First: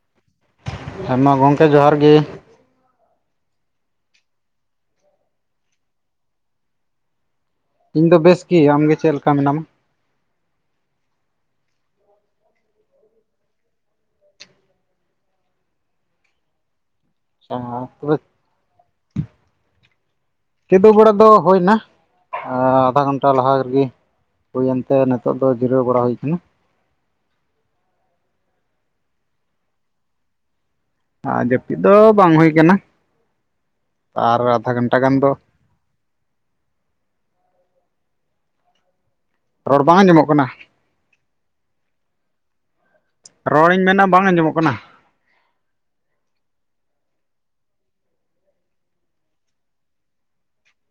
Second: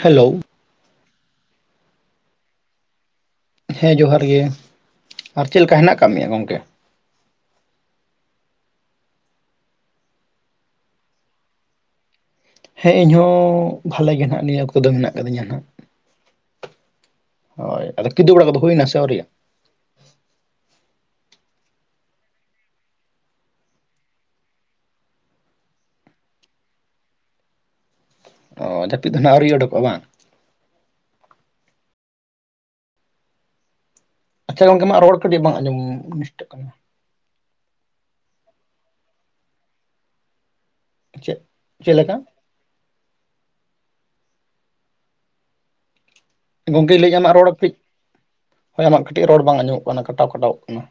Hello ᱦᱮᱸ ᱢᱟ ᱜᱚᱢᱠᱮ ᱡᱚᱦᱟᱨ ᱜᱮ ᱦᱮᱸ ᱡᱚᱦᱟᱨ ᱜᱮ ᱟᱨ ᱪᱮᱫ ᱞᱮᱠᱟ ᱦᱮᱱᱟᱜ ᱟᱠᱟᱫ ᱢᱮᱭᱟ ᱜᱚᱢᱠᱮ? ᱤᱧ ᱫᱚ ᱵᱮᱥ ᱜᱮ ᱾ ᱟᱢᱜᱮ ᱪᱮᱫ ᱞᱮᱠᱟ ᱢᱮᱱᱟᱢᱟ? ᱦᱮᱸ ᱤᱧᱦᱚᱸ ᱵᱷᱟᱞᱮ ᱜᱮ ᱱᱟᱦᱟᱜ ᱱᱤᱭᱟᱹ ᱚᱠᱛᱚ ᱫᱚ ᱢᱮᱱᱟᱜ ᱠᱟᱫᱤᱧᱟ ᱱᱟᱦᱟᱸᱜ ᱾ ᱦᱳ ᱟᱫᱚ ᱛᱚᱵᱮ ᱠᱤᱫᱩᱵ ᱵᱟᱲᱟ ᱠᱚ ᱫᱚ ᱦᱩᱭᱱᱟ ᱥᱮ ᱟᱹᱣᱨᱤᱭᱟᱜ ᱟ? ᱠᱮᱫᱩᱵ ᱵᱮᱲᱟ ᱫᱚ ᱦᱩᱭᱱᱟ ᱟᱫᱷᱟ ᱜᱷᱚᱱᱴᱟ ᱞᱟᱦᱟ ᱨᱮᱜᱮ ᱾ ᱦᱩᱭᱮᱱᱛᱮ ᱱᱤᱛᱚᱜ ᱫᱚ ᱡᱤᱨᱟᱹᱣ ᱵᱟᱲᱟ ᱦᱩᱭᱠᱟᱱᱟ ᱾ ᱚᱻ ᱡᱟᱹᱯᱤᱫ ᱫᱚ ᱱᱟᱜ ᱟᱹᱣᱨᱤ ᱩᱰᱩᱠᱚᱜᱼᱟ ᱵᱟᱝ? ᱟᱨ ᱡᱟᱹᱯᱤᱫ ᱫᱚ ᱵᱟᱝ ᱦᱩᱭ ᱠᱟᱱᱟ ᱾ ᱟᱨ ᱟᱫᱷᱟ ᱜᱷᱚᱱᱴᱟ ᱜᱟᱱ ᱫᱚ [unintelligible] ᱩᱱᱤᱥ ᱴᱟᱠᱟ ᱨᱮᱱᱟᱜ [unintelligible] ᱨᱚᱲ ᱵᱟᱝ ᱟᱸᱡᱚᱢᱚᱜ ᱠᱟᱱᱟ? ᱪᱮᱜ ᱪᱮᱫ ᱞᱮᱠᱟ? ᱨᱚᱲᱤᱧ ᱢᱮᱱᱟ ᱵᱟᱝ ᱟᱸᱡᱚ ᱢᱚᱜ ᱠᱟᱱᱟ ᱜᱚᱝᱠᱮ ᱞᱟᱹᱭ ᱟᱢᱟᱜ ᱨᱚᱲ ᱠᱟᱹᱡᱤᱡ ᱟᱢᱟᱜ ᱠᱟᱹᱴᱤᱡ ᱨᱚᱲ ᱵᱟᱝ ᱟᱸᱡᱚ ᱢᱚᱜ ᱠᱟᱱᱟ ᱠᱟᱴᱟᱣ ᱠᱟᱴᱟᱣ ᱚᱜ ᱠᱟᱱᱟ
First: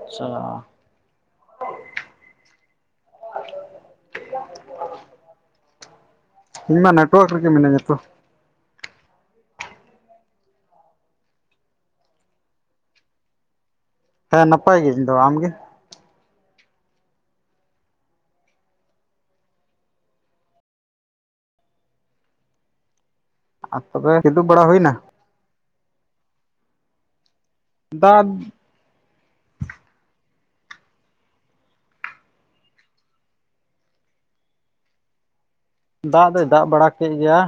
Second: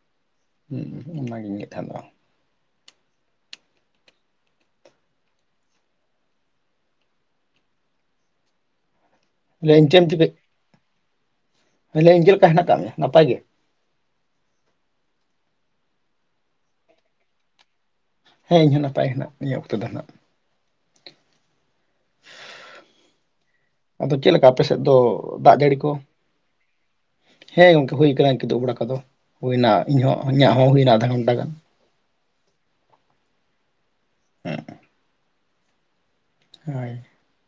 ᱟᱪᱪᱷᱟ ᱚᱱᱟᱜᱤᱧ ᱞᱟᱹᱭ ᱛᱟᱦᱮᱸ ᱟᱫᱚ [unintelligible] [inaudible] ᱤᱧ ᱢᱟ ᱱᱮᱴᱣᱟᱹᱠ ᱨᱮᱜᱮ ᱢᱤᱹᱱᱟᱹᱧᱟ ᱛᱚ᱾ ᱞᱟᱹᱭ ᱤᱧ ᱪᱮᱫ ᱮᱢ ᱪᱤᱠᱟᱹ ᱞᱟᱹᱭ ᱤᱧ ᱪᱮᱫ ᱞᱮᱠᱟ ᱦᱮᱱᱟᱜ ᱟᱠᱟᱫ ᱢᱮᱭᱟ ᱱᱟᱯᱟᱭ ᱜᱮ? ᱦᱮᱸ ᱱᱟᱯᱟᱭ ᱜᱮ ᱤᱧ ᱫᱚ᱾ ᱟᱢ ᱜᱮ? ᱦᱮ ᱤᱧ ᱦᱚᱸ ᱱᱟᱯᱟᱭ ᱦᱮᱱᱟᱜ ᱠᱟᱫᱤᱧᱟ ᱱᱤᱭᱟᱹ ᱚᱠᱛᱚ ᱫᱚ ᱱᱟ ᱦᱟᱜ᱾ ᱟᱨ ᱛᱚᱵᱮ ᱟᱫᱚ ᱪᱮᱫ ᱠᱤᱫᱩᱵ ᱞᱮᱠᱟ ᱟᱯᱮ ᱵᱟᱲᱟ ᱥᱮᱫ ᱦᱩᱭᱱᱟ ᱫᱚ ᱫᱟᱜ ᱡᱟᱹᱲᱤ ᱠᱚ ᱾ ᱦᱮᱸ ᱜᱚᱝᱠᱮ ᱦᱩᱭ ᱫᱟᱜ ᱠᱟᱱᱟ ᱠᱤᱫᱩᱵ ᱵᱟᱲᱟ ᱠᱚᱫᱚ ᱾ ᱦᱩᱭᱱᱟ ᱤᱧᱦᱚᱸ ᱤᱧᱟᱹᱜ ᱦᱚᱸ ᱦᱩᱭᱱᱟ ᱟᱫᱷᱟ ᱜᱷᱚᱱᱴᱟ ᱜᱟᱱ ᱾ ᱦᱮᱸ ᱫᱟᱜ ᱫᱚᱭ ᱫᱟᱜ ᱵᱟᱲᱟ ᱠᱮᱫ ᱜᱮᱭᱟ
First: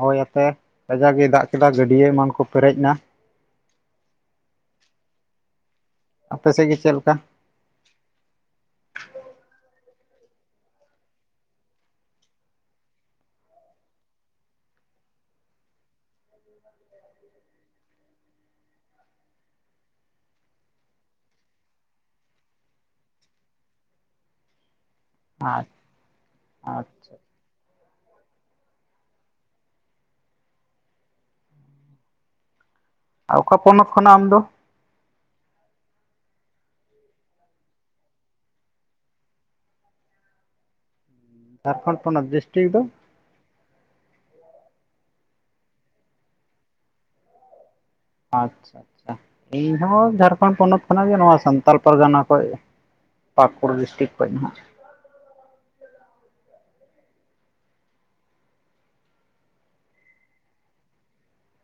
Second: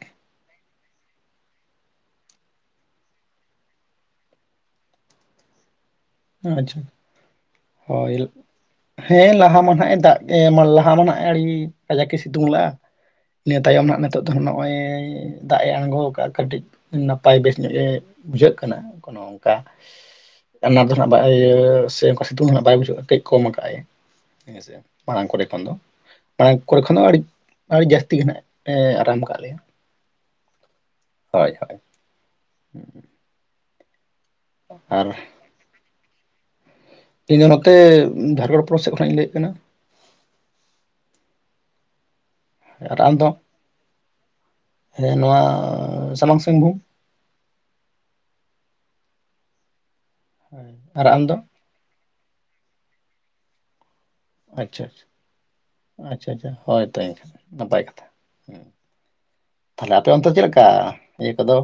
ᱦᱚᱳᱭ ᱟᱛᱮ ᱠᱟᱡᱟᱠ ᱮ ᱫᱟᱜ ᱠᱮᱫᱟ ᱜᱟᱹᱰᱭᱟᱹ ᱮᱢᱟᱱ ᱠᱚ ᱯᱮᱨᱮᱡ ᱮᱱᱟ ᱾ ᱟᱯᱮ ᱥᱮᱫ ᱜᱮ ᱟᱪᱪᱷᱟ ᱪᱮᱫ ᱞᱮᱠᱟ? ᱦᱳᱭ ᱦᱮᱸ ᱞᱟᱦᱟ ᱢᱟ ᱦᱟᱜ ᱮ ᱫᱟᱜ ᱠᱮᱫ ᱾ ᱞᱟᱦᱟ ᱢᱟ ᱟᱹᱰᱤ ᱠᱟᱡᱟᱠ ᱮ ᱥᱤᱛᱩᱝ ᱞᱟᱜᱼᱟ ᱱᱤᱭᱟᱹ ᱛᱟᱭᱚᱢ ᱱᱟᱜ ᱱᱤᱛᱚᱜ ᱫᱚ ᱱᱚᱜᱼᱚᱭ ᱫᱟᱜ ᱮ ᱟᱬᱜᱳ ᱠᱟᱜ ᱟ ᱾ ᱠᱟᱹᱴᱤᱡ ᱱᱟᱯᱟᱭ ᱵᱮᱥ ᱧᱚᱜ ᱵᱩᱡᱷᱟᱹᱜ ᱠᱟᱱᱟ ᱠᱚᱱᱳ ᱚᱱᱠᱟ [unintelligible] ᱵᱟᱭ ᱥᱮ ᱚᱱᱠᱟ ᱥᱤᱛᱩᱝ ᱫᱚ ᱵᱟᱭ ᱵᱩᱡᱷᱟᱹᱜᱼᱟ ᱠᱟᱹᱡ ᱠᱚᱢ ᱠᱟᱜᱼ ᱟᱭ ᱦᱮᱸᱥᱮ? ᱢᱟᱲᱟᱝ ᱠᱚᱨᱮ ᱠᱷᱚᱱ ᱟᱪᱪᱷᱟ ᱫᱚ, ᱢᱟᱲᱟᱝ ᱠᱚᱨᱮ ᱟᱪᱪᱷᱟ ᱠᱷᱚᱱ ᱫᱚ ᱟᱹᱰᱤ ᱟᱹᱰᱤ ᱡᱟᱹᱥᱛᱤ ᱜᱮ ᱱᱟᱦᱟᱜ ᱟᱨᱟᱢ ᱟᱠᱟᱫ ᱞᱮᱭᱟ ᱦᱳᱭ ᱦᱳᱭ [inaudible] ᱟᱨ ᱚᱠᱟ ᱯᱚᱱᱚᱛ ᱠᱷᱚᱱᱟᱜ ᱟᱢ ᱫᱚ? ᱟᱨ ᱤᱧ ᱫᱚ ᱱᱚᱛᱮ ᱵᱷᱟᱜᱚᱞ ᱯᱩᱨ ᱥᱮᱫ ᱠᱷᱚᱱᱟᱜ ᱤᱧ ᱞᱟᱹᱭᱮᱫ ᱛᱟᱦᱮᱱᱟ᱾ ᱡᱷᱟᱲᱠᱷᱚᱸᱰ ᱯᱚᱱᱚᱛ? ᱫᱚ ᱟᱨ ᱟᱢᱫᱚ? ᱦᱮᱸ ᱱᱚᱣᱟ ᱥᱟᱢᱟᱝ ᱥᱤᱝᱵᱷᱩᱢ᱾ ᱟᱪᱪᱷᱟ ᱟᱪᱪᱷᱟ ᱤᱧ ᱦᱚᱸ ᱡᱷᱟᱲᱠᱷᱚᱸᱰ ᱯᱚᱱᱚᱛ ᱟᱨ ᱠᱷᱚᱱᱟᱜ ᱜᱮ ᱟᱢ ᱱᱚᱣᱟ ᱫᱚ [unintelligible] ᱥᱟᱱᱛᱟᱞ ᱯᱟᱨᱜᱟᱱᱟ ᱠᱷᱚᱱ ᱯᱟᱠᱩᱲ ᱰᱤᱥᱴᱤᱠ ᱠᱷᱚᱱ ᱱᱟᱦᱟᱜ᱾ ᱟᱪᱪᱷᱟ ᱟᱪᱷᱟ ᱟᱪᱪᱷᱟ ᱟᱪᱪᱷᱟ ᱦᱳᱭ ᱛᱚ ᱮᱱᱠᱷᱟᱱ ᱱᱟᱯᱟᱭ ᱠᱟᱛᱷᱟ᱾ ᱛᱟᱦᱚᱞᱮ ᱟᱯᱮ ᱚᱱᱛᱮ ᱪᱮᱫ ᱞᱮᱠᱟ ᱤᱭᱟᱹ ᱠᱚ ᱫᱚ?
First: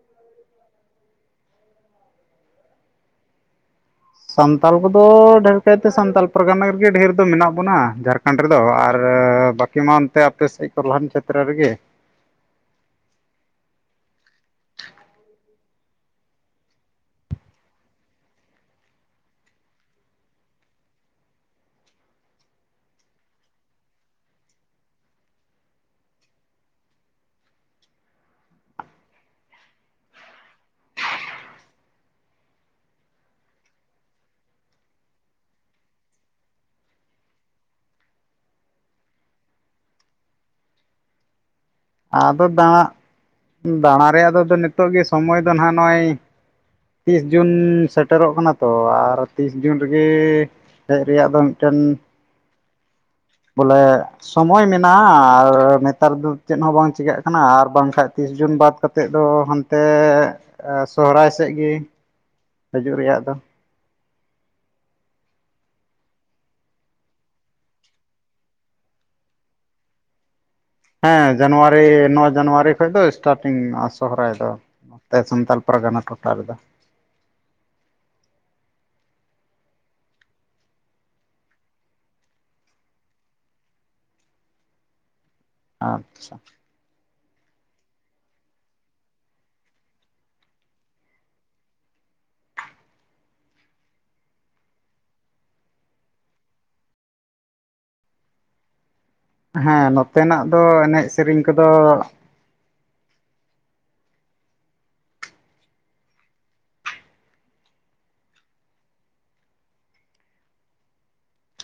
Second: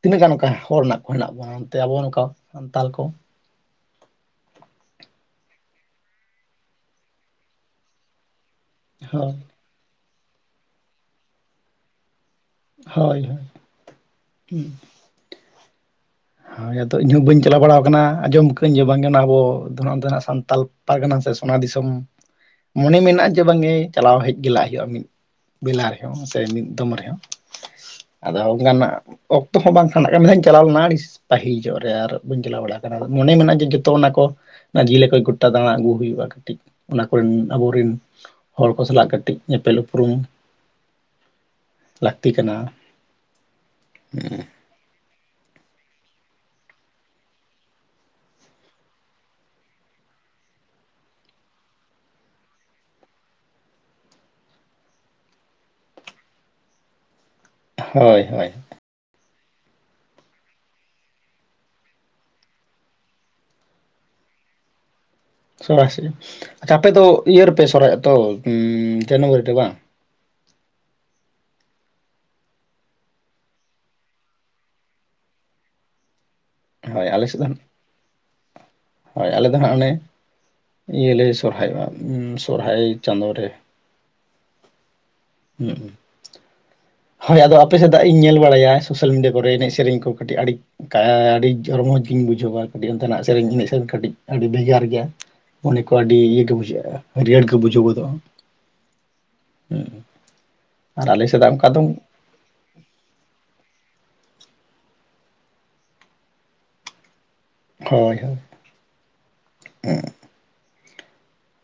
ᱛᱤᱱᱟᱹᱜ ᱜᱟᱱ ᱚᱱᱠᱟ ᱦᱚᱲ ᱢᱮᱱᱟᱜ ᱠᱚ ᱦᱮᱱᱟᱜ ᱵᱚᱱᱟ ᱚᱱᱛᱮ ᱟᱵᱚ ᱱᱚᱝᱠᱟ ᱥᱟᱱᱛᱟᱲ ᱠᱚ? ᱥᱟᱱᱛᱟᱲ ᱠᱚᱫᱚ ᱰᱷᱮᱨ ᱠᱟᱭᱛᱮ ᱥᱟᱱᱛᱟᱲ ᱯᱟᱨ ᱜᱟᱱᱟ ᱨᱮᱜᱮ ᱰᱷᱮᱨ ᱫᱚ ᱢᱮᱱᱟᱜ ᱵᱚᱱᱟ ᱡᱷᱟᱲ ᱠᱷᱟᱱᱰ ᱨᱮᱫᱚ ᱟᱨ ᱦᱳᱭ ᱵᱟᱹᱠᱤ ᱢᱟ ᱚᱱᱛᱮ ᱟᱯᱮ ᱥᱮᱫ ᱠᱚ ᱞᱟᱦᱟᱱ ᱪᱮᱛᱨᱮ ᱨᱮ ᱜᱮ᱾ ᱦᱳᱭ ᱦᱳᱭ ᱦᱳᱭ ᱤᱧ ᱦᱚᱸ ᱵᱟᱹᱧ ᱪᱟᱞᱟᱣ ᱵᱟᱲᱟᱣ ᱟᱠᱟᱱᱟ ᱟᱸᱡᱚᱢ ᱟᱠᱟᱫ ᱤᱧ ᱡᱮ ᱵᱟᱝ ᱜᱮ ᱚᱱᱟ ᱟᱵᱚ ᱫᱚ ᱱᱟᱜ ᱥᱟᱱᱛᱟᱞ ᱯᱟᱨᱜᱟᱱᱟ ᱥᱮ ᱥᱚᱱᱟ ᱫᱤᱥᱚᱢ ᱢᱚᱱᱮ ᱢᱮᱱᱟᱜᱼᱟ ᱡᱮ ᱵᱟᱝ ᱜᱮ ᱪᱟᱞᱟᱣ ᱦᱮᱡ ᱜᱮᱞᱟᱜ ᱦᱩᱭᱩᱜᱼᱟ, ᱢᱤᱫ ᱵᱮᱞᱟ ᱨᱮ ᱦᱚᱸ ᱥᱮ ᱢᱤᱫ ᱫᱚᱢ ᱨᱮ ᱦᱚᱸ᱾ ᱟᱫᱚ ᱚᱱᱠᱟ ᱱᱟᱜ ᱚᱠᱛᱚ ᱦᱚᱸ ᱵᱟᱝ ᱠᱷᱟᱱᱜ ᱢᱤᱫ ᱫᱷᱟᱣ ᱤᱧ ᱪᱟᱞᱟᱣ ᱞᱮᱱᱟ ᱟᱹᱰᱤ ᱥᱤ ᱯᱟᱹᱦᱤᱞ ᱡᱚᱜ ᱨᱮ ᱟᱨ ᱵᱟᱹᱧ ᱪᱟᱞᱟᱣ ᱵᱟᱲᱟ ᱟᱠᱟᱱᱟ ᱢᱚ ᱱᱮ ᱢᱮᱱᱟᱜᱼᱟ ᱡᱮ ᱡᱚᱛᱚ ᱚᱱᱟ ᱠᱚ ᱚᱱᱟ ᱞᱮᱠᱟ ᱜᱚᱴᱟ ᱫᱟᱬᱟ ᱟᱹᱜᱩ ᱦᱩᱭᱩᱜᱼᱟ ᱠᱟᱹᱴᱤᱡ ᱚᱱᱟ ᱠᱚ ᱨᱮᱱ ᱟᱵᱚ ᱨᱮᱱ ᱦᱚᱲ ᱠᱚ ᱥᱟᱞᱟᱜ ᱠᱟᱹᱴᱤᱡ ᱧᱮᱯᱮᱞ ᱩᱯᱨᱩᱢ ᱞᱟᱹᱠᱛᱤ ᱟᱫᱚ ᱠᱟᱱᱟ ᱫᱟᱬᱟ ᱫᱟᱬᱟ ᱨᱮᱭᱟᱜ ᱫᱚ ᱱᱤᱛᱚᱜ ᱜᱮ ᱥᱚᱢᱚᱭ ᱫᱚ ᱱᱟᱦᱟᱸᱜ ᱱᱚᱜᱼᱚᱭ ᱛᱤᱥ ᱡᱩᱱ ᱥᱮᱴᱮ ᱨᱚᱜ ᱠᱟᱱᱟ ᱛᱚ ᱟᱨ ᱛᱤᱥ ᱡᱩᱱ ᱨᱮᱜᱮ ᱦᱮᱡ ᱨᱮᱭᱟᱜ ᱫᱚ ᱢᱤᱫ ᱴᱮᱱ ᱵᱚᱞᱮ ᱥᱚᱢᱚᱭ ᱢᱮᱱᱟᱜᱼᱟ ᱟᱨ ᱱᱮ ᱛᱟᱨ ᱫᱚ ᱪᱮᱫ ᱦᱚᱸ ᱵᱟᱝ ᱪᱤᱠᱟᱹᱜ ᱠᱟᱱᱟ ᱟᱨ ᱵᱟᱝ ᱠᱷᱟᱡ ᱦᱳᱭ ᱛᱤᱥ ᱦᱳᱭ ᱡᱩᱱ ᱵᱟᱫ ᱠᱟᱛᱮ ᱛᱮᱛ ᱫᱚ ᱦᱟᱱᱛᱮ ᱥᱚᱦᱚᱨᱟᱭ ᱥᱮᱫ ᱜᱮ ᱦᱤᱡᱩᱜ ᱨᱮᱭᱟᱜ ᱫᱚ, ᱥᱚᱨᱦᱟᱭ ᱥᱮᱫ ᱟᱪᱪᱷᱟ ᱟᱯᱮ ᱤᱭᱟᱹ ᱨᱮ ᱯᱮ ᱥᱚᱨᱦᱟᱭᱚᱜ ᱛᱚ ᱡᱟᱱᱩᱣᱟᱨᱤ ᱨᱮ ᱵᱟᱝ? ᱦᱮᱸ ᱡᱟᱱᱩᱣᱟᱨᱤ ᱱᱚ ᱡᱟᱱᱩᱣᱟᱨᱤ ᱠᱷᱚᱡ ᱫᱚ ᱮᱥᱴᱟ ᱴᱤᱝ ᱥᱚᱦᱨᱟᱭ ᱫᱚ᱾ ᱱᱚ ᱛᱮ ᱥᱟᱱᱛᱟᱲ ᱯᱟᱨᱜᱟᱱᱟ ᱴᱚᱴᱷᱟ ᱨᱮ ᱫᱚ ᱦᱳᱭ ᱟᱞᱮ ᱥᱮᱫ ᱫᱚ ᱱᱟᱜ ᱦᱳᱭ ᱟᱞᱮ ᱫᱚ ᱦᱟᱸᱜ ᱚᱱᱮ ᱤᱭᱟᱹ ᱞᱮ ᱥᱚᱨᱦᱟᱭᱚᱜᱼᱟ ᱥᱚᱨᱦᱟᱭ ᱪᱟᱸᱫᱳ ᱨᱮ᱾ [inaudible] ᱟᱪᱪᱷᱟ ᱦᱳᱭ ᱟᱫᱚ ᱟᱯᱮ ᱥᱮᱫᱟᱜ ᱤᱧ ᱧᱮᱞ ᱵᱟᱲᱟᱭᱟ ᱥᱳᱥᱟᱞ ᱢᱤᱰᱤᱭᱟ ᱠᱚᱨᱮ ᱮᱱᱮᱡ ᱥᱮᱨᱮᱧ ᱠᱚ ᱠᱟᱹᱴᱤᱡ ᱟᱹᱰᱤ? ᱟᱹᱰᱤ ᱨᱚᱢᱚᱡᱽ ᱜᱤᱧ ᱵᱩ ᱡᱷᱟᱹᱣᱟ ᱠᱟᱹᱴ ᱚᱱᱛᱮ ᱱᱟᱜ ᱥᱮᱨᱮᱧ ᱮᱱᱮᱡ ᱥᱮᱨᱮᱧ ᱠᱟᱹᱴᱤᱡ ᱟᱹᱰᱤ ᱵᱷᱮᱜᱟᱨ ᱜᱮᱭᱟ᱾ ᱢᱚᱱᱮ ᱠᱚ ᱟᱹᱰᱤ ᱤᱭᱟᱹ ᱜᱮ ᱵᱩᱡᱷᱟᱹᱜᱼᱟ ᱦᱟᱹᱨᱭᱟᱹᱲ ᱜᱮ ᱵᱩᱡᱷᱟᱹᱣ ᱜᱚᱫᱚᱜᱼᱟ ᱦᱮᱸ ᱱᱚᱛᱮ ᱱᱟᱜ ᱫᱚ ᱟᱨ ᱮᱱᱮᱡ ᱟᱞᱮ ᱥᱮᱨᱮᱧ ᱠᱚ ᱥᱮᱫᱟᱜ ᱚᱱᱠᱟ ᱫᱚ? ᱦᱚᱭ ᱦᱚᱭ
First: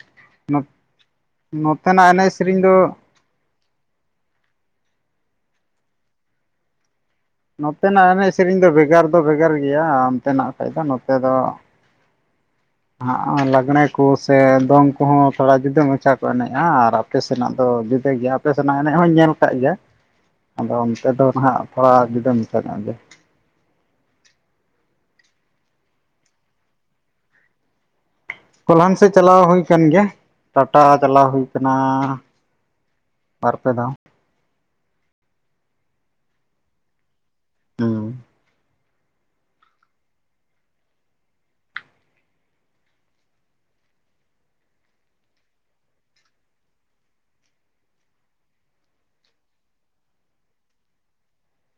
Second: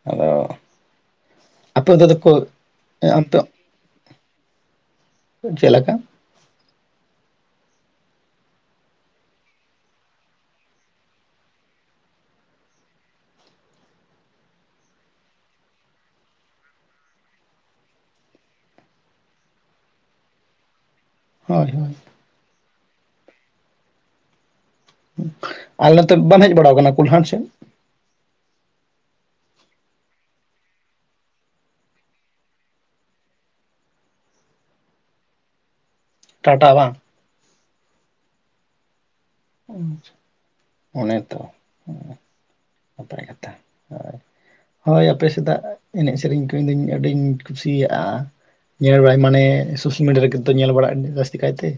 ᱟᱫᱚ ᱟᱯᱮ ᱚᱱᱛᱮ ᱱᱚᱛᱮᱱᱟᱜ ᱫᱚ ᱮᱱᱮᱡ ᱠᱚ ᱥᱮᱨᱮᱧ ᱫᱚ ᱪᱮᱞᱮᱠᱟ ᱱᱚᱛᱮ ᱱᱟᱜ ᱮᱱᱮᱡ ᱥᱮᱨᱮᱧ ᱫᱚ ᱵᱷᱮᱜᱟᱨ ᱫᱚ ᱵᱷᱮᱜᱟᱨ ᱜᱮᱭᱟ ᱚᱱᱛᱮ ᱱᱟᱜ ᱠᱷᱟᱡ ᱫᱚ ᱱᱚᱛᱮ ᱫᱚ [inaudible] ᱦᱚᱸᱜ ᱚᱸ ᱞᱟᱜᱽᱬᱮ ᱠᱚ ᱥᱮ ᱫᱚᱝ ᱠᱚᱦᱚᱸ ᱛᱷᱚᱲᱟ ᱡᱩᱫᱟᱹ ᱢᱟᱪᱷᱟ ᱠᱚ ᱮᱱᱮᱡᱼᱟ ᱟᱨ ᱟᱯ ᱟᱯᱮ ᱥᱮᱱᱟᱜ ᱫᱚ ᱡᱩᱫᱟᱹ ᱜᱮᱭᱟ, ᱟᱯᱮ ᱥᱮᱱᱟᱜ ᱮᱱᱮᱡ ᱦᱚᱧ ᱧᱮᱞ ᱟᱠᱟᱫ ᱜᱮᱭᱟ᱾ [inaudible] ᱟᱫᱚ ᱚᱱᱛᱮ ᱫᱚ ᱱᱟᱦᱟᱸᱜ ᱦᱳᱭ ᱦᱳᱭ ᱛᱷᱚᱲᱟ ᱡᱩᱫᱟᱹ ᱢᱮᱛᱟᱹ ᱧᱚᱜ ᱜᱮ᱾ ᱟᱞ ᱱᱚᱛᱮ ᱵᱟᱢ ᱦᱮᱡ ᱵᱟᱲᱟ ᱟᱠᱟᱱᱟ ᱠᱩᱞᱦᱟᱸᱴ ᱥᱮᱫ? ᱠᱚᱞᱦᱟᱱ ᱥᱮᱫ ᱪᱟᱞᱟᱣ ᱦᱩᱭ ᱟᱠᱟᱱ ᱜᱮᱭᱟ ᱴᱟᱴᱟ ᱪᱟᱞᱟᱣ ᱦᱩᱭ ᱠᱟᱱᱟ᱾ ᱵᱟᱨᱯᱮ ᱫᱷᱟᱣ ᱴᱟᱴᱟ ᱵᱟᱝ ᱦᱩᱸ ᱚᱱᱮ ᱛᱚ ᱱᱟᱯᱟᱭ ᱠᱟᱛᱷᱟ ᱦᱳᱭ ᱟᱯᱮ ᱥᱮᱫᱟᱜ ᱮᱱᱮᱡ ᱥᱮᱨᱮᱧ ᱠᱚ ᱤᱧ ᱫᱚ ᱟᱹᱰᱤᱧ ᱠᱩᱥᱤᱭᱟᱜᱼᱟ᱾ ᱧᱮᱞ ᱵᱟᱲᱟᱭ ᱢᱟᱱᱮ ᱥᱳᱥᱟᱞ ᱢᱤᱰᱤᱭᱟ ᱨᱮ ᱜᱮ ᱛᱚ ᱧᱮᱞ ᱵᱟᱲᱟᱜ ᱡᱟᱹᱥᱛᱤ ᱠᱟᱭ ᱛᱮ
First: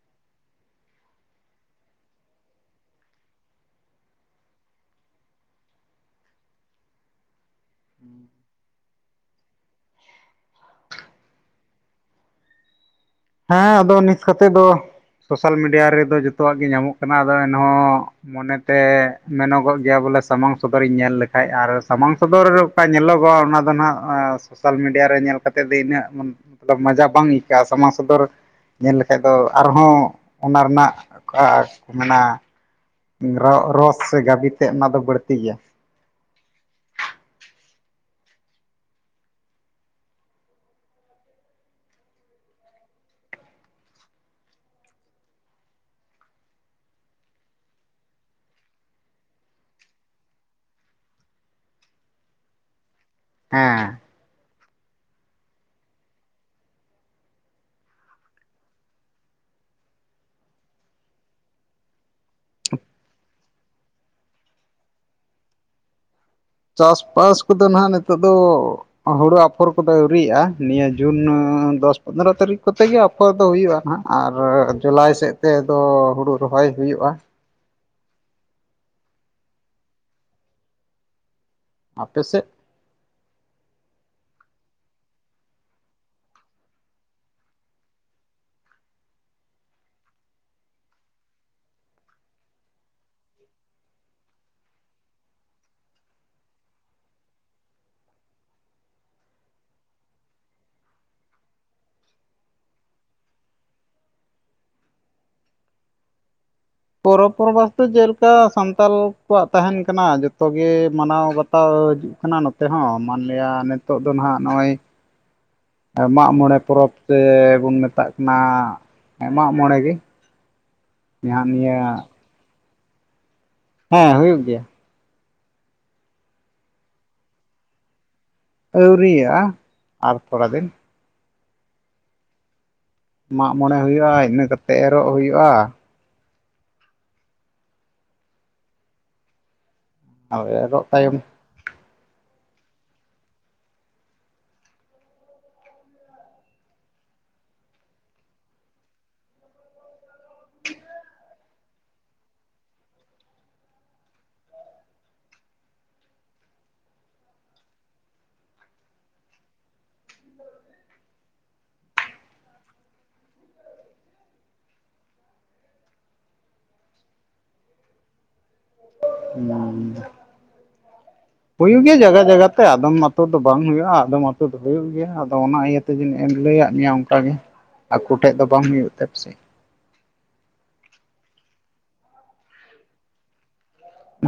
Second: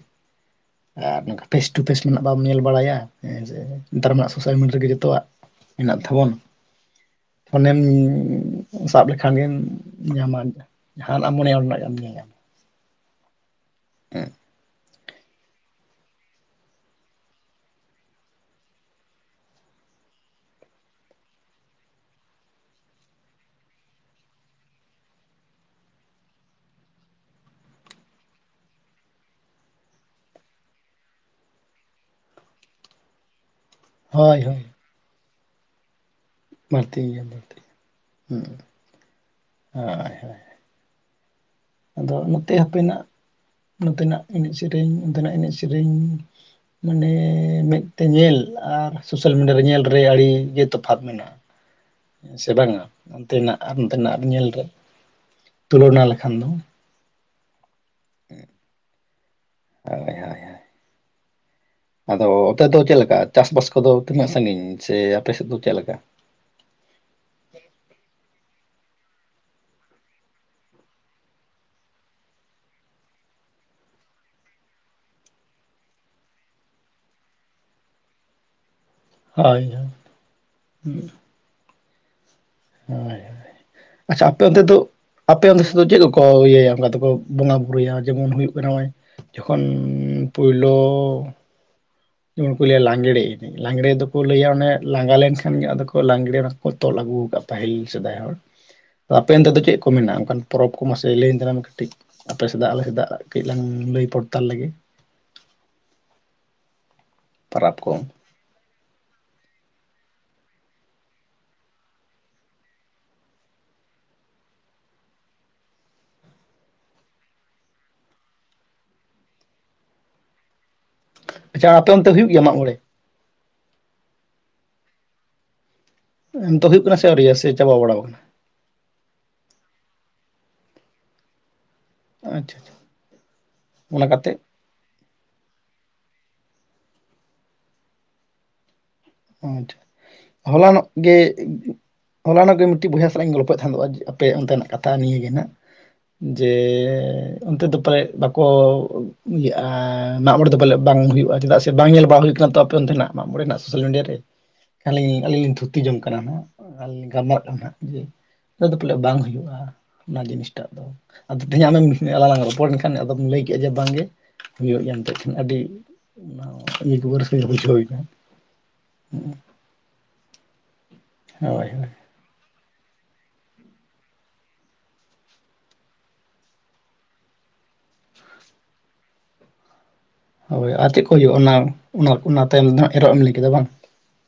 ᱟᱨ ᱱᱚᱝᱠᱟ ᱯᱷᱮᱥ ᱴᱩ ᱯᱷᱮᱥ ᱱᱟᱜᱼᱟ᱾ ᱵᱟᱢ ᱧᱮᱞ ᱵᱟᱲᱟᱭᱟ ᱦᱮᱸ ᱡᱮ ᱱᱮᱛᱟᱨ ᱢᱟᱱᱟᱜ ᱥᱳᱥᱟᱞ ᱢᱤᱰᱤᱭᱟ ᱨᱮ ᱜᱮ ᱡᱚᱛᱚᱣᱟᱜ ᱢᱮᱱᱟᱜ ᱛᱟᱵᱚᱱ ᱯᱷᱚᱱᱮᱢ ᱥᱟᱵ ᱞᱮᱠᱷᱟᱱ ᱜᱮᱢ ᱧᱟᱢᱟ᱾ ᱡᱟᱦᱟ ᱱᱟᱜ ᱢᱚᱱᱮ ᱭᱟ ᱟᱸᱰᱮᱱᱟᱜ ᱮᱢ ᱧᱮᱞ-ᱟ ᱦᱮᱸ ᱟᱫᱚ ᱱᱤᱛ ᱠᱟᱛᱮᱫ ᱫᱚ ᱥᱳᱥᱟᱞ ᱢᱤᱰᱤᱭᱟ ᱨᱮ ᱫᱚ ᱡᱚᱛᱚᱣᱟᱜ ᱜᱮ ᱧᱟᱢᱚᱜ ᱠᱟᱱᱟ ᱟᱫᱚ ᱮᱱ ᱦᱚᱸ ᱢᱚᱱᱮᱛᱮ ᱢᱮᱱᱚᱜᱚᱜ ᱜᱮᱭᱟ ᱵᱚᱞᱮ ᱥᱟᱢᱟᱝ ᱥᱚᱫᱚᱨ ᱤᱧ ᱧᱮᱞ ᱞᱮᱠᱷᱟᱡ ᱟᱨ ᱥᱟᱢᱟᱝ ᱥᱚᱫᱚᱨ [unintelligible] ᱧᱮᱞᱚᱜᱚᱜᱼᱟ ᱚᱱᱟ ᱫᱚ ᱦᱟᱸᱜ ᱥᱳᱥᱟᱞ ᱢᱤᱰᱤᱭᱟ ᱨᱮ ᱧᱮᱞ ᱠᱟᱛᱮ ᱫᱚ ᱤᱱᱟᱹᱜ ᱢᱟᱱ ᱟᱫᱚ ᱢᱟᱡᱟ ᱵᱟᱝ ᱟᱹᱭᱠᱟᱹᱜᱼᱟ ᱥᱟᱢᱟᱥ ᱥᱚᱫᱚᱨ ᱧᱮᱞ ᱞᱮᱠᱷᱟᱡ ᱫᱚ ᱟᱨ ᱦᱚᱸ ᱚᱱᱟ ᱨᱮᱱᱟᱜ ᱠᱚ ᱢᱮᱱᱟ ᱨᱚ ᱨᱚᱥ ᱥᱮ ᱦᱳᱭ ᱜᱟᱹᱵᱤ ᱛᱮᱫ ᱚᱱᱟ ᱫᱚ ᱵᱟᱹᱲᱛᱤ ᱜᱮᱭᱟ᱾ ᱵᱟᱹᱲ ᱛᱤ ᱜᱮᱭᱟ ᱵᱟᱹᱲᱛᱤ ᱜᱮᱭᱟ ᱦᱳᱭ ᱦᱳᱭ ᱟᱫᱚ ᱱᱚᱛᱮ ᱦᱟᱯᱮᱱᱟᱜ ᱱᱚᱛᱮᱱᱟᱜ ᱮᱱᱮᱡ ᱥᱮᱨᱮᱧ ᱱᱚᱱᱚᱛᱱᱟᱜ ᱮᱱᱮᱡ ᱥᱮᱨᱮᱧ᱾ ᱢᱟᱱᱮ ᱢᱮᱫ ᱛᱮ ᱧᱮᱞ ᱟᱨ ᱥᱳᱥᱟᱞ ᱢᱤᱰᱤᱭᱟ ᱨᱮ ᱧᱮᱞ ᱨᱮ ᱟᱹᱰᱤᱜᱮ ᱛᱚᱯᱷᱟᱛ ᱢᱮᱱᱟᱜᱼᱟ᱾ ᱦᱮᱸ ᱥᱮ ᱵᱟᱝᱟ ᱚᱱᱛᱮᱱᱟᱜ ᱟᱨ ᱦᱮᱸ ᱱᱚᱱ ᱛᱮᱱᱟᱜ ᱟᱨ ᱧᱮᱞ ᱨᱮ ᱛᱩᱞᱚᱱᱟ ᱞᱮ ᱠᱷᱟᱱ ᱫᱚ ᱦᱳᱭ ᱦᱳᱭ ᱦᱳᱭ ᱟᱫᱚ ᱟᱯᱮ ᱫᱚ ᱪᱮᱫ ᱞᱮᱠᱟ ᱪᱟᱥ ᱵᱟᱥ ᱠᱚ ᱫᱚ ᱛᱤᱱᱟᱹᱜ ᱥᱟᱹᱜᱤᱧ ᱥᱮ ᱟᱯᱮ ᱥᱮᱫ ᱫᱚ ᱪᱮᱫ ᱞᱮᱠᱟ? ᱪᱟᱥ ᱵᱟᱥ ᱠᱚ ᱫᱚ ᱱᱟᱦᱟᱜ ᱱᱤᱛᱚᱜ ᱫᱚ ᱦᱩᱲᱩ ᱟᱯᱷᱚᱨ ᱠᱚᱫᱚ ᱟᱹᱣᱨᱤᱭᱜᱼᱟ᱾ ᱱᱤᱭᱟᱹ ᱡᱩᱱ ᱫᱚᱥ ᱯᱚᱱᱫᱽᱨᱚ ᱛᱟᱹᱨᱤᱠᱷ ᱠᱚᱛᱮ ᱜᱮ ᱚᱠᱷᱚᱨ ᱫᱚ ᱦᱩᱭᱩᱜᱼᱟ ᱱᱟᱦᱟᱜ ᱟᱨ ᱡᱩᱞᱟᱭ ᱥᱮᱫ ᱛᱮ ᱫᱚ ᱦᱩᱲᱩ ᱨᱚᱦᱚᱭ ᱦᱩᱭᱩᱜᱼᱟ ᱦᱳᱭ ᱦᱳᱭ ᱟᱯᱮ ᱥᱮ ᱦᱳᱭ ᱟᱪᱪᱷᱟ ᱟᱯᱮ ᱚᱱᱛᱮ ᱫᱚ ᱟᱯᱮ ᱚᱱᱛᱮ ᱥᱮᱫ ᱫᱚ ᱪᱮᱫ ᱠᱚᱠᱚ ᱤᱭᱟᱹᱭᱟ ᱚᱱᱠᱟ ᱛᱮ ᱠᱚ ᱵᱚᱸᱜᱟ ᱵᱩᱨᱩᱭᱟ ᱡᱮᱢᱚᱱ ᱦᱩᱭᱩᱜ ᱠᱟᱱᱟ ᱱᱚᱜᱼᱚᱭ ᱡᱚᱠᱷᱚᱱ ᱯᱳᱭᱞᱳ ᱩᱱᱠᱩ ᱡᱟ ᱞᱟᱝᱜᱽᱲᱮ ᱮᱱᱮᱡ ᱞᱟᱝᱜᱽᱲᱮ ᱫᱚᱠᱚ ᱞᱟᱹᱭᱟ ᱚᱱᱮ ᱞᱟᱸᱜᱟ ᱞᱮᱱᱠᱷᱟᱱ ᱜᱮ ᱟᱫᱚ ᱠᱚ ᱞᱟᱝᱜᱽᱲᱮ ᱠᱚ ᱛᱚᱞ ᱟᱹᱜᱩ ᱠᱟᱜᱼᱟ ᱯᱟᱹᱦᱤᱞ ᱥᱮᱫᱟᱭ ᱦᱚᱲ᱾ ᱟᱯᱮ ᱚᱱᱛᱮ ᱫᱚ ᱪᱮᱫ ᱠᱚ ᱢᱮᱱᱟᱜᱼᱟ ᱚᱱᱠᱟᱱ ᱯᱚᱨᱚᱵ ᱠᱚ ᱢᱟᱥᱮ ᱞᱟᱹᱭᱤᱧ ᱛᱟᱞᱟᱝ ᱢᱮ ᱠᱟᱹᱴᱤᱡ ᱟᱯᱮᱥᱮᱫᱟᱜ ᱟᱞᱮᱥᱮᱫᱟᱜ ᱠᱟᱹᱡ ᱞᱟᱝ ᱞᱟᱹᱭ ᱯᱚᱲᱛᱟᱞ ᱞᱮᱜᱮ ᱯᱚᱨᱚᱵ ᱯᱚᱨᱚᱵ ᱯᱚᱨᱚᱵᱽ ᱵᱟᱥᱛᱮ ᱠᱚ ᱡᱮᱞ [unintelligible] ᱥᱟᱱᱛᱟᱞ ᱠᱚᱣᱟᱜ ᱛᱟᱦᱮᱱ ᱠᱟᱱᱟ ᱡᱚᱛᱚ ᱜᱮ ᱢᱟᱱᱟᱣ ᱵᱟᱛᱟᱣ ᱦᱤᱡᱩᱜ ᱠᱟᱱᱟ ᱱᱚᱛ ᱛᱮᱦᱚᱸ ᱢᱟᱱᱞᱤᱭᱟ ᱱᱤᱛᱚᱜ ᱫᱚ ᱱᱟᱦᱟᱜ ᱱᱚᱜᱼᱚᱭ ᱢᱟᱜ ᱢᱚᱬᱮ ᱯᱚᱨᱚᱵᱽ ᱛᱮᱵᱚᱱ ᱢᱮᱛᱟᱜ ᱠᱟᱱᱟ ᱢᱟᱜ ᱢᱚᱬᱮ ᱜᱮ᱾ ᱱᱟᱦᱟᱜ ᱟᱪᱷᱟ ᱱᱤᱭᱟᱹ ᱟᱯᱮ ᱚᱱᱛᱮ ᱦᱩᱭᱩᱜ ᱜᱮᱭᱟ ᱢᱟᱜ ᱢᱚᱬᱮ? ᱦᱮᱸ ᱦᱩᱭᱩᱜ ᱜᱮᱭᱟ ᱱᱤᱛᱳᱜ ᱦᱩᱭᱩᱜ ᱠᱟᱱᱟ ᱥᱮ ᱟᱹᱣᱨᱤᱭᱟᱹ ᱥᱮ ᱪᱟᱵᱟ ᱵᱟᱲᱟ ᱟᱠᱟᱱᱟ᱾ ᱟᱹᱣᱨᱤᱭᱟᱜ-ᱟ ᱟᱨ ᱛᱷᱚᱲᱟ ᱫᱤᱱ, ᱟᱪᱪᱷᱟ ᱟᱪᱪᱷᱟ ᱢᱟᱜ ᱢᱚᱬᱮ ᱚᱱᱟ ᱦᱩᱭᱩᱜᱼᱟ, ᱠᱟᱛᱮ ᱤᱱᱟᱹ ᱠᱟᱛᱮᱫ ᱮᱨᱚᱜ ᱦᱩᱭᱩᱜᱼᱟ᱾ ᱟᱪᱪᱷᱟ ᱟᱨ ᱦᱚᱞᱟᱱᱚᱜ ᱮᱨᱚᱜ ᱜᱮ ᱛᱟᱭᱚᱢ ᱦᱚᱞᱟᱱᱚᱜ ᱜᱮ ᱢᱤᱫᱴᱤᱡ ᱵᱚᱭᱦᱟ ᱥᱟᱞᱟᱜ ᱤᱧ ᱜᱚᱞᱯᱚᱭᱮᱫ ᱛᱟᱦᱮᱸᱫᱚᱜ-ᱟ ᱟᱯᱮ ᱚᱱᱛᱮᱱᱟᱜ ᱠᱟᱛᱷᱟ ᱱᱤᱭᱟᱹ ᱜᱮ ᱱᱷᱟᱜ᱾ ᱡᱮᱻ ᱚᱱᱛᱮ ᱫᱚ ᱯᱟᱞᱮᱫ ᱵᱟᱠᱚ ᱤᱭᱟᱹᱜᱼᱟ ᱢᱟᱜ ᱢᱚᱬᱮ ᱫᱚ ᱯᱟᱞᱮ ᱵᱟᱝ ᱦᱩᱭᱩᱜᱼᱟ ᱪᱮᱫᱟᱜ ᱥᱮ ᱵᱟᱝ ᱧᱮᱞ ᱵᱟᱲᱟ ᱦᱩᱭ ᱠᱟᱱᱟ ᱛᱚ ᱟᱯᱮ ᱚᱱᱛᱮᱱᱟᱜ ᱢᱟᱜ ᱢᱚᱬᱮ ᱨᱮᱱᱟᱜ ᱥᱳᱥᱟᱞ ᱢᱤᱰᱤᱭᱟ ᱨᱮ ᱠᱷᱟᱹᱞᱤ ᱟᱹᱞᱤᱧ ᱞᱤᱧ ᱛᱷᱩᱛᱤ ᱡᱚᱝ ᱠᱟᱱᱟ ᱦᱟᱸᱜ ᱟᱨ ᱞᱤᱧ ᱜᱟᱞᱢᱟᱨᱟᱜ ᱠᱟᱱᱟ ᱦᱟᱸᱜ ᱡᱮ ᱱᱚᱛᱮ ᱫᱚ ᱯᱟᱞᱮᱫ ᱵᱟᱝ ᱦᱩᱭᱩᱜᱼᱟ ᱚᱱᱟ ᱡᱤᱱᱤᱥ ᱴᱟᱜ ᱫᱚ ᱟᱫᱚ ᱛᱮᱦᱮᱧ ᱟᱢᱮᱢ ᱟᱞᱟᱝ ᱞᱟᱝ ᱨᱚᱯᱚᱲᱮᱱᱟ ᱠᱷᱟᱱ ᱟᱫᱚᱢ ᱞᱟᱹᱭ ᱠᱮᱜᱼᱟ ᱡᱮ ᱵᱟᱝᱜᱮ ᱦᱩᱭᱩᱜ ᱜᱮᱭᱟ ᱮᱱᱛᱮᱫ ᱟᱹᱰᱤ [unintelligible] ᱵᱩᱡᱷᱟᱹᱣ ᱮᱫᱟ ᱦᱩᱸ ᱦᱳᱭ ᱦᱩᱭ ᱦᱳᱭ ᱜᱮ ᱡᱟᱜᱟ ᱡᱟᱜᱟ ᱛᱮ ᱟᱫᱚᱢ ᱟᱹᱛᱩ ᱫᱚ ᱵᱟᱝ ᱦᱩᱭᱩᱜᱼᱟ ᱟᱫᱚᱢ ᱟᱹᱛᱩ ᱫᱚ ᱦᱩᱭᱩᱜ ᱜᱮᱭᱟ ᱟᱫᱚ ᱚᱱᱟ ᱤᱭᱟᱹ ᱛᱮᱜᱤᱧ ᱮᱱ ᱞᱟᱹᱭᱟᱫ ᱢᱮᱭᱟ ᱚᱱ ᱜᱚᱴᱟᱜᱮ ᱟᱠᱚ ᱴᱮᱡ ᱫᱚ ᱵᱟᱝ ᱦᱩᱭᱩᱜ ᱛᱮ ᱯᱟᱥᱮᱡ ᱦᱳᱭ ᱟᱨ ᱪᱮᱫ ᱠᱚ ᱦᱩᱭᱩᱜᱼᱟ ᱚᱱᱟ ᱚᱱᱟ ᱛᱟᱭᱚᱢ ᱫᱚ ᱦᱟᱜ ᱮᱨᱚᱜ ᱮᱢ ᱞᱟᱹᱭ ᱠᱮᱫᱟ ᱵᱟᱝ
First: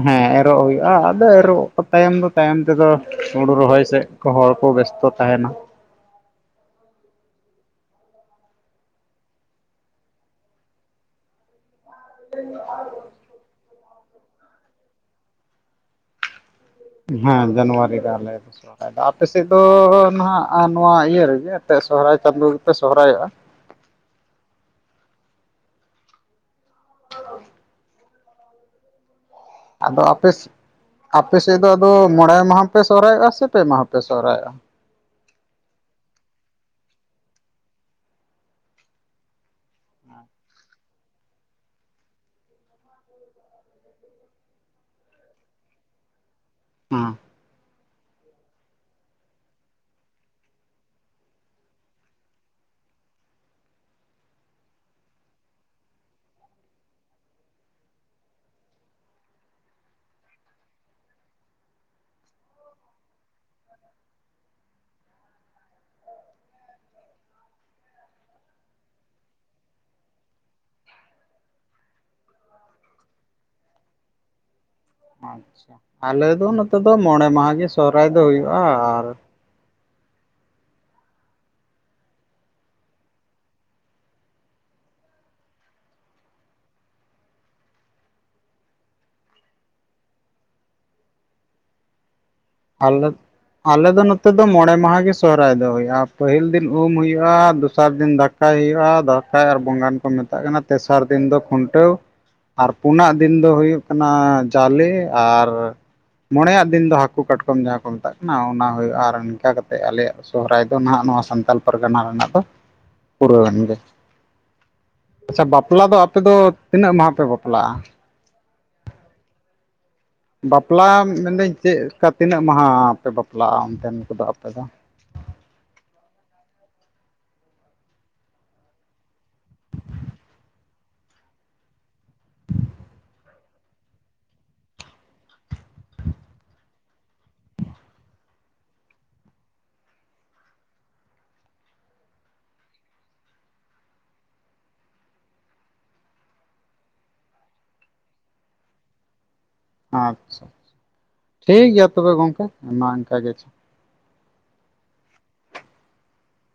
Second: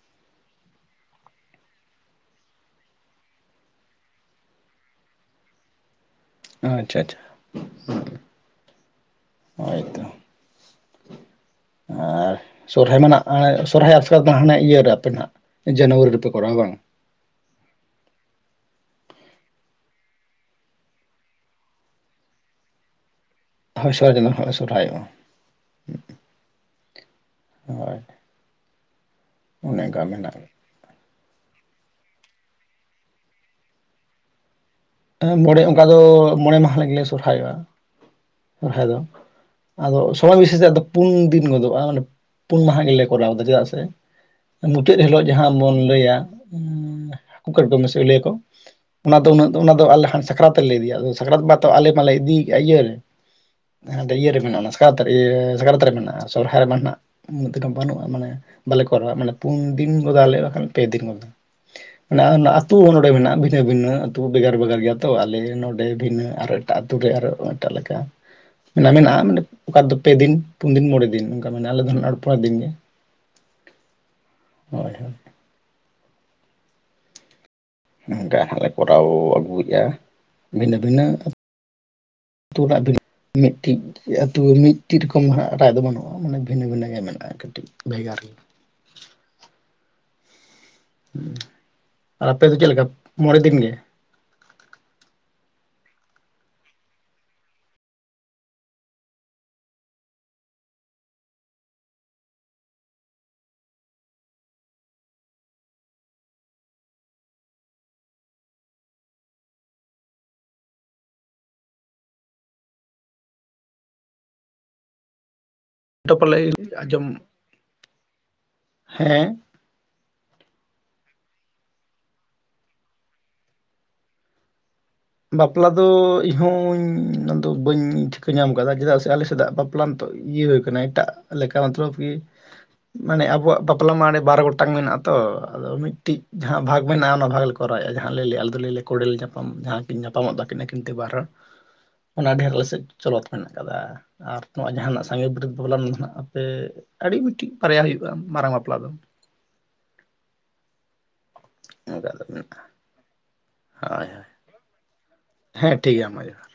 ᱦᱮᱸ ᱮᱨᱚᱜ ᱦᱩᱭᱩᱜᱼᱟ ᱟᱫᱚ ᱮᱨᱚᱜ ᱛᱟᱭᱚᱢ ᱫᱚ ᱛᱟᱭᱚᱢ ᱛᱮᱫᱚ ᱦᱩᱲᱩ ᱨᱚᱦᱚᱭ ᱥᱮᱫ ᱠᱚ ᱦᱚᱲ ᱠᱚ ᱵᱮᱥᱛᱚ ᱛᱟᱦᱮᱱᱟ ᱟᱪᱪᱷᱟ ᱟᱪᱪᱷᱟ ᱦᱳᱭᱛᱚ, ᱟᱨ ᱥᱚᱨᱦᱟᱭ ᱢᱟᱱᱟᱜ ᱥᱚᱨᱦᱟᱭ [unintelligible] ᱦᱟᱱᱟ ᱤᱭᱟᱹᱨᱮ ᱟᱯᱮ ᱱᱟᱜ ᱡᱟᱱᱩᱣᱟᱨᱤ ᱨᱮᱯᱮ ᱠᱚᱨᱟᱣᱟ ᱵᱟᱝ ᱦᱮᱸ ᱡᱟᱱᱣᱟᱨᱤ ᱨᱮ ᱟᱞᱮ ᱟᱯᱮ ᱥᱮᱫ ᱫᱚ ᱱᱟᱦᱟᱜ ᱱᱚᱣᱟ ᱤᱭᱟᱹ ᱨᱮᱜᱮ ᱟᱯᱮ ᱥᱚᱦᱨᱟᱭ ᱪᱟᱸᱫᱚ ᱜᱮᱯᱮ ᱥᱚᱦᱚᱨᱟᱭᱚᱜᱼᱟ᱾ ᱦᱳᱭ [unintelligible] ᱥᱚᱨᱚᱦᱟᱭᱚᱜᱼᱟ᱾ ᱦᱚᱭ ᱟᱫᱚ ᱟᱯᱮᱥ ᱟᱯᱮ ᱥᱮᱫ ᱫᱚ ᱟᱫᱚ ᱢᱚᱬᱮ ᱢᱟᱦᱟ ᱯᱮ ᱥᱚᱦᱨᱟᱭᱚᱜᱼᱟ ᱥᱮ ᱯᱮ ᱢᱟᱦᱟ ᱯᱮ ᱥᱚᱦᱨᱟᱭᱚᱜᱼᱟ? ᱢᱚᱬᱮ ᱚᱱᱠᱟ ᱫᱚ ᱢᱚᱬᱮ ᱢᱟᱦᱟ ᱞᱟᱹᱜᱤᱫᱞᱮ ᱥᱚᱨᱦᱟᱭᱚᱜᱼᱟ ᱥᱚᱨᱦᱟᱭ ᱫᱚ ᱟᱫᱚ ᱥᱚᱢᱚᱭ ᱵᱤᱥᱮᱥ ᱛᱮ ᱟᱫᱚ ᱯᱩᱱ ᱫᱤᱱ ᱜᱚᱫᱚᱜᱼᱟ ᱢᱟᱱᱮ ᱯᱩᱱ ᱢᱟᱦᱟ ᱜᱮᱞᱮ ᱠᱚᱨᱟᱣ ᱮᱫᱟ ᱪᱮᱫᱟᱜ ᱥᱮ ᱢᱩᱪᱟᱹᱫ ᱦᱤᱞᱳᱜ ᱡᱟᱦᱟᱸ ᱵᱚᱱ ᱞᱟᱹᱭᱟ ᱦᱩᱸ ᱦᱟᱹᱠᱩ ᱠᱟᱴᱠᱚᱢ ᱜᱮᱥᱮ ᱞᱟᱹᱭᱟ ᱠᱚ ᱚᱱᱟ ᱫᱚ ᱩᱱᱟᱹᱜ ᱚᱱᱟᱫᱚ ᱟᱞᱮ ᱠᱷᱟᱱ ᱥᱟᱠᱨᱟᱛ ᱨᱮᱞᱮ ᱤᱫᱤᱭᱟ ᱟᱫᱚ ᱥᱟᱠᱨᱟᱛ ᱵᱟᱛᱚ ᱟᱞᱮ ᱢᱟᱞᱮ ᱤᱫᱤᱭ ᱠᱟᱜᱼᱟ ᱤᱭᱟᱹᱨᱮ ᱦᱮᱸ ᱤᱭᱟᱹᱨᱮ ᱢᱮᱱᱟᱜᱼᱟ ᱥᱟᱠᱨᱟᱛ ᱤᱭᱟᱹ ᱥᱟᱠᱨᱟᱛ ᱨᱮ ᱢᱮᱱᱟᱜᱼᱟ ᱥᱚᱨᱚᱦᱟᱭ ᱢᱟ ᱱᱷᱟᱜ ᱩᱱᱟᱹᱜ ᱛᱮ ᱵᱟᱹᱱᱩᱜᱼᱟ ᱢᱟᱱᱮ ᱵᱟᱞᱮ ᱠᱚᱨᱟᱣᱟ ᱢᱟᱱᱮ ᱯᱩᱱ ᱫᱤᱱ ᱜᱚᱫ ᱟᱞᱮ ᱵᱟᱠᱷᱟᱱ ᱯᱮ ᱫᱤᱱ ᱜᱚᱫ ᱟᱹᱛᱩ ᱦᱚᱸ ᱱᱚᱰᱮ ᱢᱮᱱᱟᱜᱼᱟ ᱵᱷᱤᱱᱟᱹ ᱵᱷᱤᱱᱟᱹ ᱟᱹᱛᱩ ᱵᱷᱮᱜᱟᱨ ᱵᱷᱮᱜᱟᱨ ᱜᱮᱭᱟ ᱛᱚ ᱟᱞᱮ ᱱᱚᱸᱰᱮ ᱵᱷᱤᱱᱟᱹ ᱟᱨᱚ ᱮᱴᱟᱜ ᱟᱹᱛᱩ ᱨᱮ ᱟᱨᱚ ᱮᱴᱟᱜ ᱞᱮᱠᱟ ᱢᱮᱱᱟᱜᱼᱟ ᱢᱮᱱᱟᱜᱼᱟ ᱢᱟᱱᱮ ᱚᱠᱟ ᱫᱚ ᱯᱮ ᱫᱤᱱ ᱯᱩᱱ ᱫᱤᱱ ᱢᱚᱬᱮ ᱫᱤᱱ ᱚᱱᱠᱟ ᱢᱮᱱᱟᱜᱼᱟ ᱟᱞᱮ ᱫᱚ ᱯᱚᱨᱮᱨ ᱫᱤᱱ ᱜᱮ ᱦᱳᱭ ᱦᱳᱭ ᱟᱪᱪᱷᱟ, ᱟᱞᱮ ᱫᱚ ᱱᱚᱛᱮ ᱫᱚ ᱢᱚᱬᱮ ᱢᱟᱦᱟ ᱜᱮ ᱥᱚᱦᱨᱟᱭ ᱫᱚ ᱚᱱᱠᱟ ᱦᱩᱭᱩᱜᱼᱟ ᱱᱷᱟᱜ ᱞᱮ ᱠᱚᱨᱟᱣ ᱟᱨ ᱟᱹᱜᱩᱭᱮᱫᱼᱟ ᱵᱷᱤᱱᱟᱹ ᱵᱷᱤᱱᱟᱹ [unintelligible] ᱢᱤᱫᱴᱤᱡ ᱟᱹᱛᱩ ᱢᱤᱫᱴᱤᱡ ᱨᱚᱠᱚᱢ ᱦᱟᱜ ᱮᱴᱟᱜ ᱫᱚ ᱵᱟᱹᱱᱩᱜᱼᱟ ᱢᱟᱱᱮ ᱵᱷᱤᱱᱟᱹ ᱵᱷᱤᱱᱟᱹ ᱜᱮ ᱢᱮᱱᱟᱜᱼᱟ ᱠᱟᱹᱴᱤᱡ ᱵᱷᱮᱜᱟᱨ ᱜᱮ ᱦᱮᱸ ᱟᱨ ᱟᱯᱮ ᱫᱚ ᱪᱮᱫ ᱞᱮᱠᱟ ᱢᱚᱬᱮ ᱫᱤᱱ ᱜᱮ ᱱᱚᱛᱮᱫ ᱫᱚ ᱢᱚᱬᱮ ᱢᱟᱦᱟ ᱜᱮ ᱥᱚᱦᱨᱟᱭ ᱫᱚ ᱦᱩᱭᱩᱜᱼᱟ ᱯᱟᱹᱦᱤᱞ ᱫᱤᱱ ᱩᱢ ᱦᱩᱭᱩᱜᱼᱟ ᱫᱚᱥᱟᱨ ᱫᱤᱱ ᱫᱟᱠᱟ ᱫᱟᱠᱟ ᱦᱩᱭᱩᱜᱼᱟ ᱫᱟᱥᱟᱭ ᱟᱨ ᱵᱚᱸᱜᱟᱱ ᱠᱚ ᱢᱮᱛᱟᱜ ᱠᱟᱱᱟ ᱛᱮᱥᱟᱨ ᱫᱤᱱ ᱫᱚ ᱠᱷᱩᱱᱴᱟᱹᱣ ᱟᱨ ᱯᱩᱱᱟᱜ ᱫᱤᱱ ᱫᱚ ᱦᱩᱭᱩᱜ ᱠᱟᱱᱟ ᱡᱟᱞᱮ ᱟᱨ ᱢᱬᱮᱭᱟᱜ ᱫᱤᱱ ᱫᱚ ᱦᱟᱹᱠᱩ ᱠᱟᱴᱠᱚᱢ ᱡᱟᱦᱟᱸ ᱠᱚ ᱢᱮᱛᱟᱜ ᱠᱟᱱᱟ ᱚᱱᱟ ᱦᱩᱭᱩᱜᱼᱟ ᱟᱨ ᱤᱱᱠᱟᱹ ᱠᱟᱛᱮ ᱟᱞᱮᱭᱟᱜ ᱥᱚᱦᱨᱟᱭ ᱫᱚ ᱱᱟᱦᱟᱜ ᱱᱚᱣᱟ ᱥᱟᱱᱛᱟᱲ ᱯᱟᱨᱜᱟᱱᱟ ᱨᱮᱱᱟᱜ ᱫᱚ ᱯᱩᱨᱟᱹᱣᱮᱱ ᱜᱮ ᱟᱪᱪᱷᱟ ᱵᱟᱯᱞᱟ ᱫᱚ ᱟᱯᱮ ᱫᱚ ᱯᱟᱞᱮ ᱛᱤᱱᱟᱹᱜ ᱟᱸᱡᱚᱢ ᱢᱟᱦᱟ ᱯᱮ ᱵᱟᱯᱞᱟᱜᱼᱟ ᱦᱮᱸ ᱵᱟᱯᱞᱟ ᱢᱮᱱᱫᱟᱹᱧ ᱪᱮᱫ ᱞᱮᱠᱟ ᱛᱤᱱᱟᱹᱜ ᱢᱟᱦᱟ ᱯᱮ ᱵᱟᱯᱞᱟᱜᱼᱟ ᱚᱱᱛᱮᱱ ᱠᱚᱫᱚ ᱟᱯᱮ ᱫᱚ ᱵᱟᱯᱞᱟ ᱫᱚ ᱤᱧᱦᱚᱧ ᱩᱱᱟᱜ ᱫᱚ ᱵᱟᱹᱧ ᱴᱷᱤᱠᱟᱹ ᱧᱟᱢ ᱠᱟᱫᱟ ᱪᱮᱫᱟᱜ ᱥᱮ ᱟᱞᱮ ᱥᱮᱫᱟᱜ ᱵᱟᱯ ᱩᱯᱟᱨᱟᱱᱛᱚ ᱤᱭᱟᱹ ᱠᱟᱱᱟ ᱮᱴᱟᱜ ᱞᱮᱠᱟ ᱢᱟᱛᱞᱟᱵ ᱠᱤ ᱢᱟᱱᱮ ᱟᱵᱚᱣᱟᱜ ᱵᱟᱯᱞᱟ ᱢᱟ ᱚᱸᱰᱮ ᱵᱟᱨ ᱜᱚᱴᱟᱝ ᱢᱮᱱᱟᱜᱼᱟ ᱛᱚ ᱟᱫᱚ ᱢᱤᱫᱴᱤᱡ ᱡᱟᱦᱟᱸ ᱵᱷᱟᱜᱽ ᱢᱮᱱᱟᱜᱼᱟ ᱚᱱᱟ ᱵᱷᱟᱜᱽ ᱞᱮᱠᱟ ᱠᱚᱨᱟᱣᱮᱫᱮᱜᱼᱟ ᱡᱟᱦᱟᱸ ᱞᱮᱹᱭᱟᱹᱼᱟ ᱟᱞᱮ ᱫᱚ ᱞᱟᱹᱭᱟ ᱠᱚᱰᱮᱞ ᱧᱟᱯᱟᱢ ᱡᱟᱦᱟᱸ ᱠᱤᱱ ᱧᱟᱯᱟᱢᱚᱜ-ᱟ ᱟᱹᱠᱤᱱ ᱟᱹᱠᱤᱱᱟ ᱵᱟᱨ ᱦᱚᱲ ᱚᱱᱟ ᱰᱷᱮᱨ ᱟᱞᱮ ᱥᱮᱫ ᱪᱚᱞᱚᱛ ᱢᱮᱱᱟᱜ ᱠᱟᱫᱟ ᱟᱨ ᱱᱚᱣᱟ ᱡᱟᱦᱟᱱᱟᱜ ᱥᱟᱸᱜᱮ ᱵᱟᱹᱨᱤᱭᱟᱹᱛ ᱵᱟᱯᱞᱟ ᱢᱮᱱᱟᱜ-ᱟ ᱥᱮ ᱟᱹᱰᱤ ᱢᱤᱫᱴᱤᱡ ᱵᱟᱨᱭᱟ ᱦᱩᱭᱩᱜᱼᱟ ᱢᱟᱨᱟᱝ ᱵᱟᱯᱞᱟ ᱫᱚ ᱟᱪᱪᱷᱟ ᱴᱷᱤᱠ ᱜᱮᱭᱟ ᱚᱱᱠᱟ ᱛᱚᱵᱮ ᱫᱚ ᱜᱚᱝᱠᱮ ᱢᱮᱱᱟᱜᱼᱟ ᱢᱟ ᱤᱱᱠᱟ ᱜᱮ ᱟᱪᱪᱷᱟ ᱦᱳᱭ ᱦᱳᱭ ᱦᱮᱸ ᱴᱷᱤᱠ ᱜᱮᱭᱟ ᱢᱟ ᱡᱚᱦᱟᱨ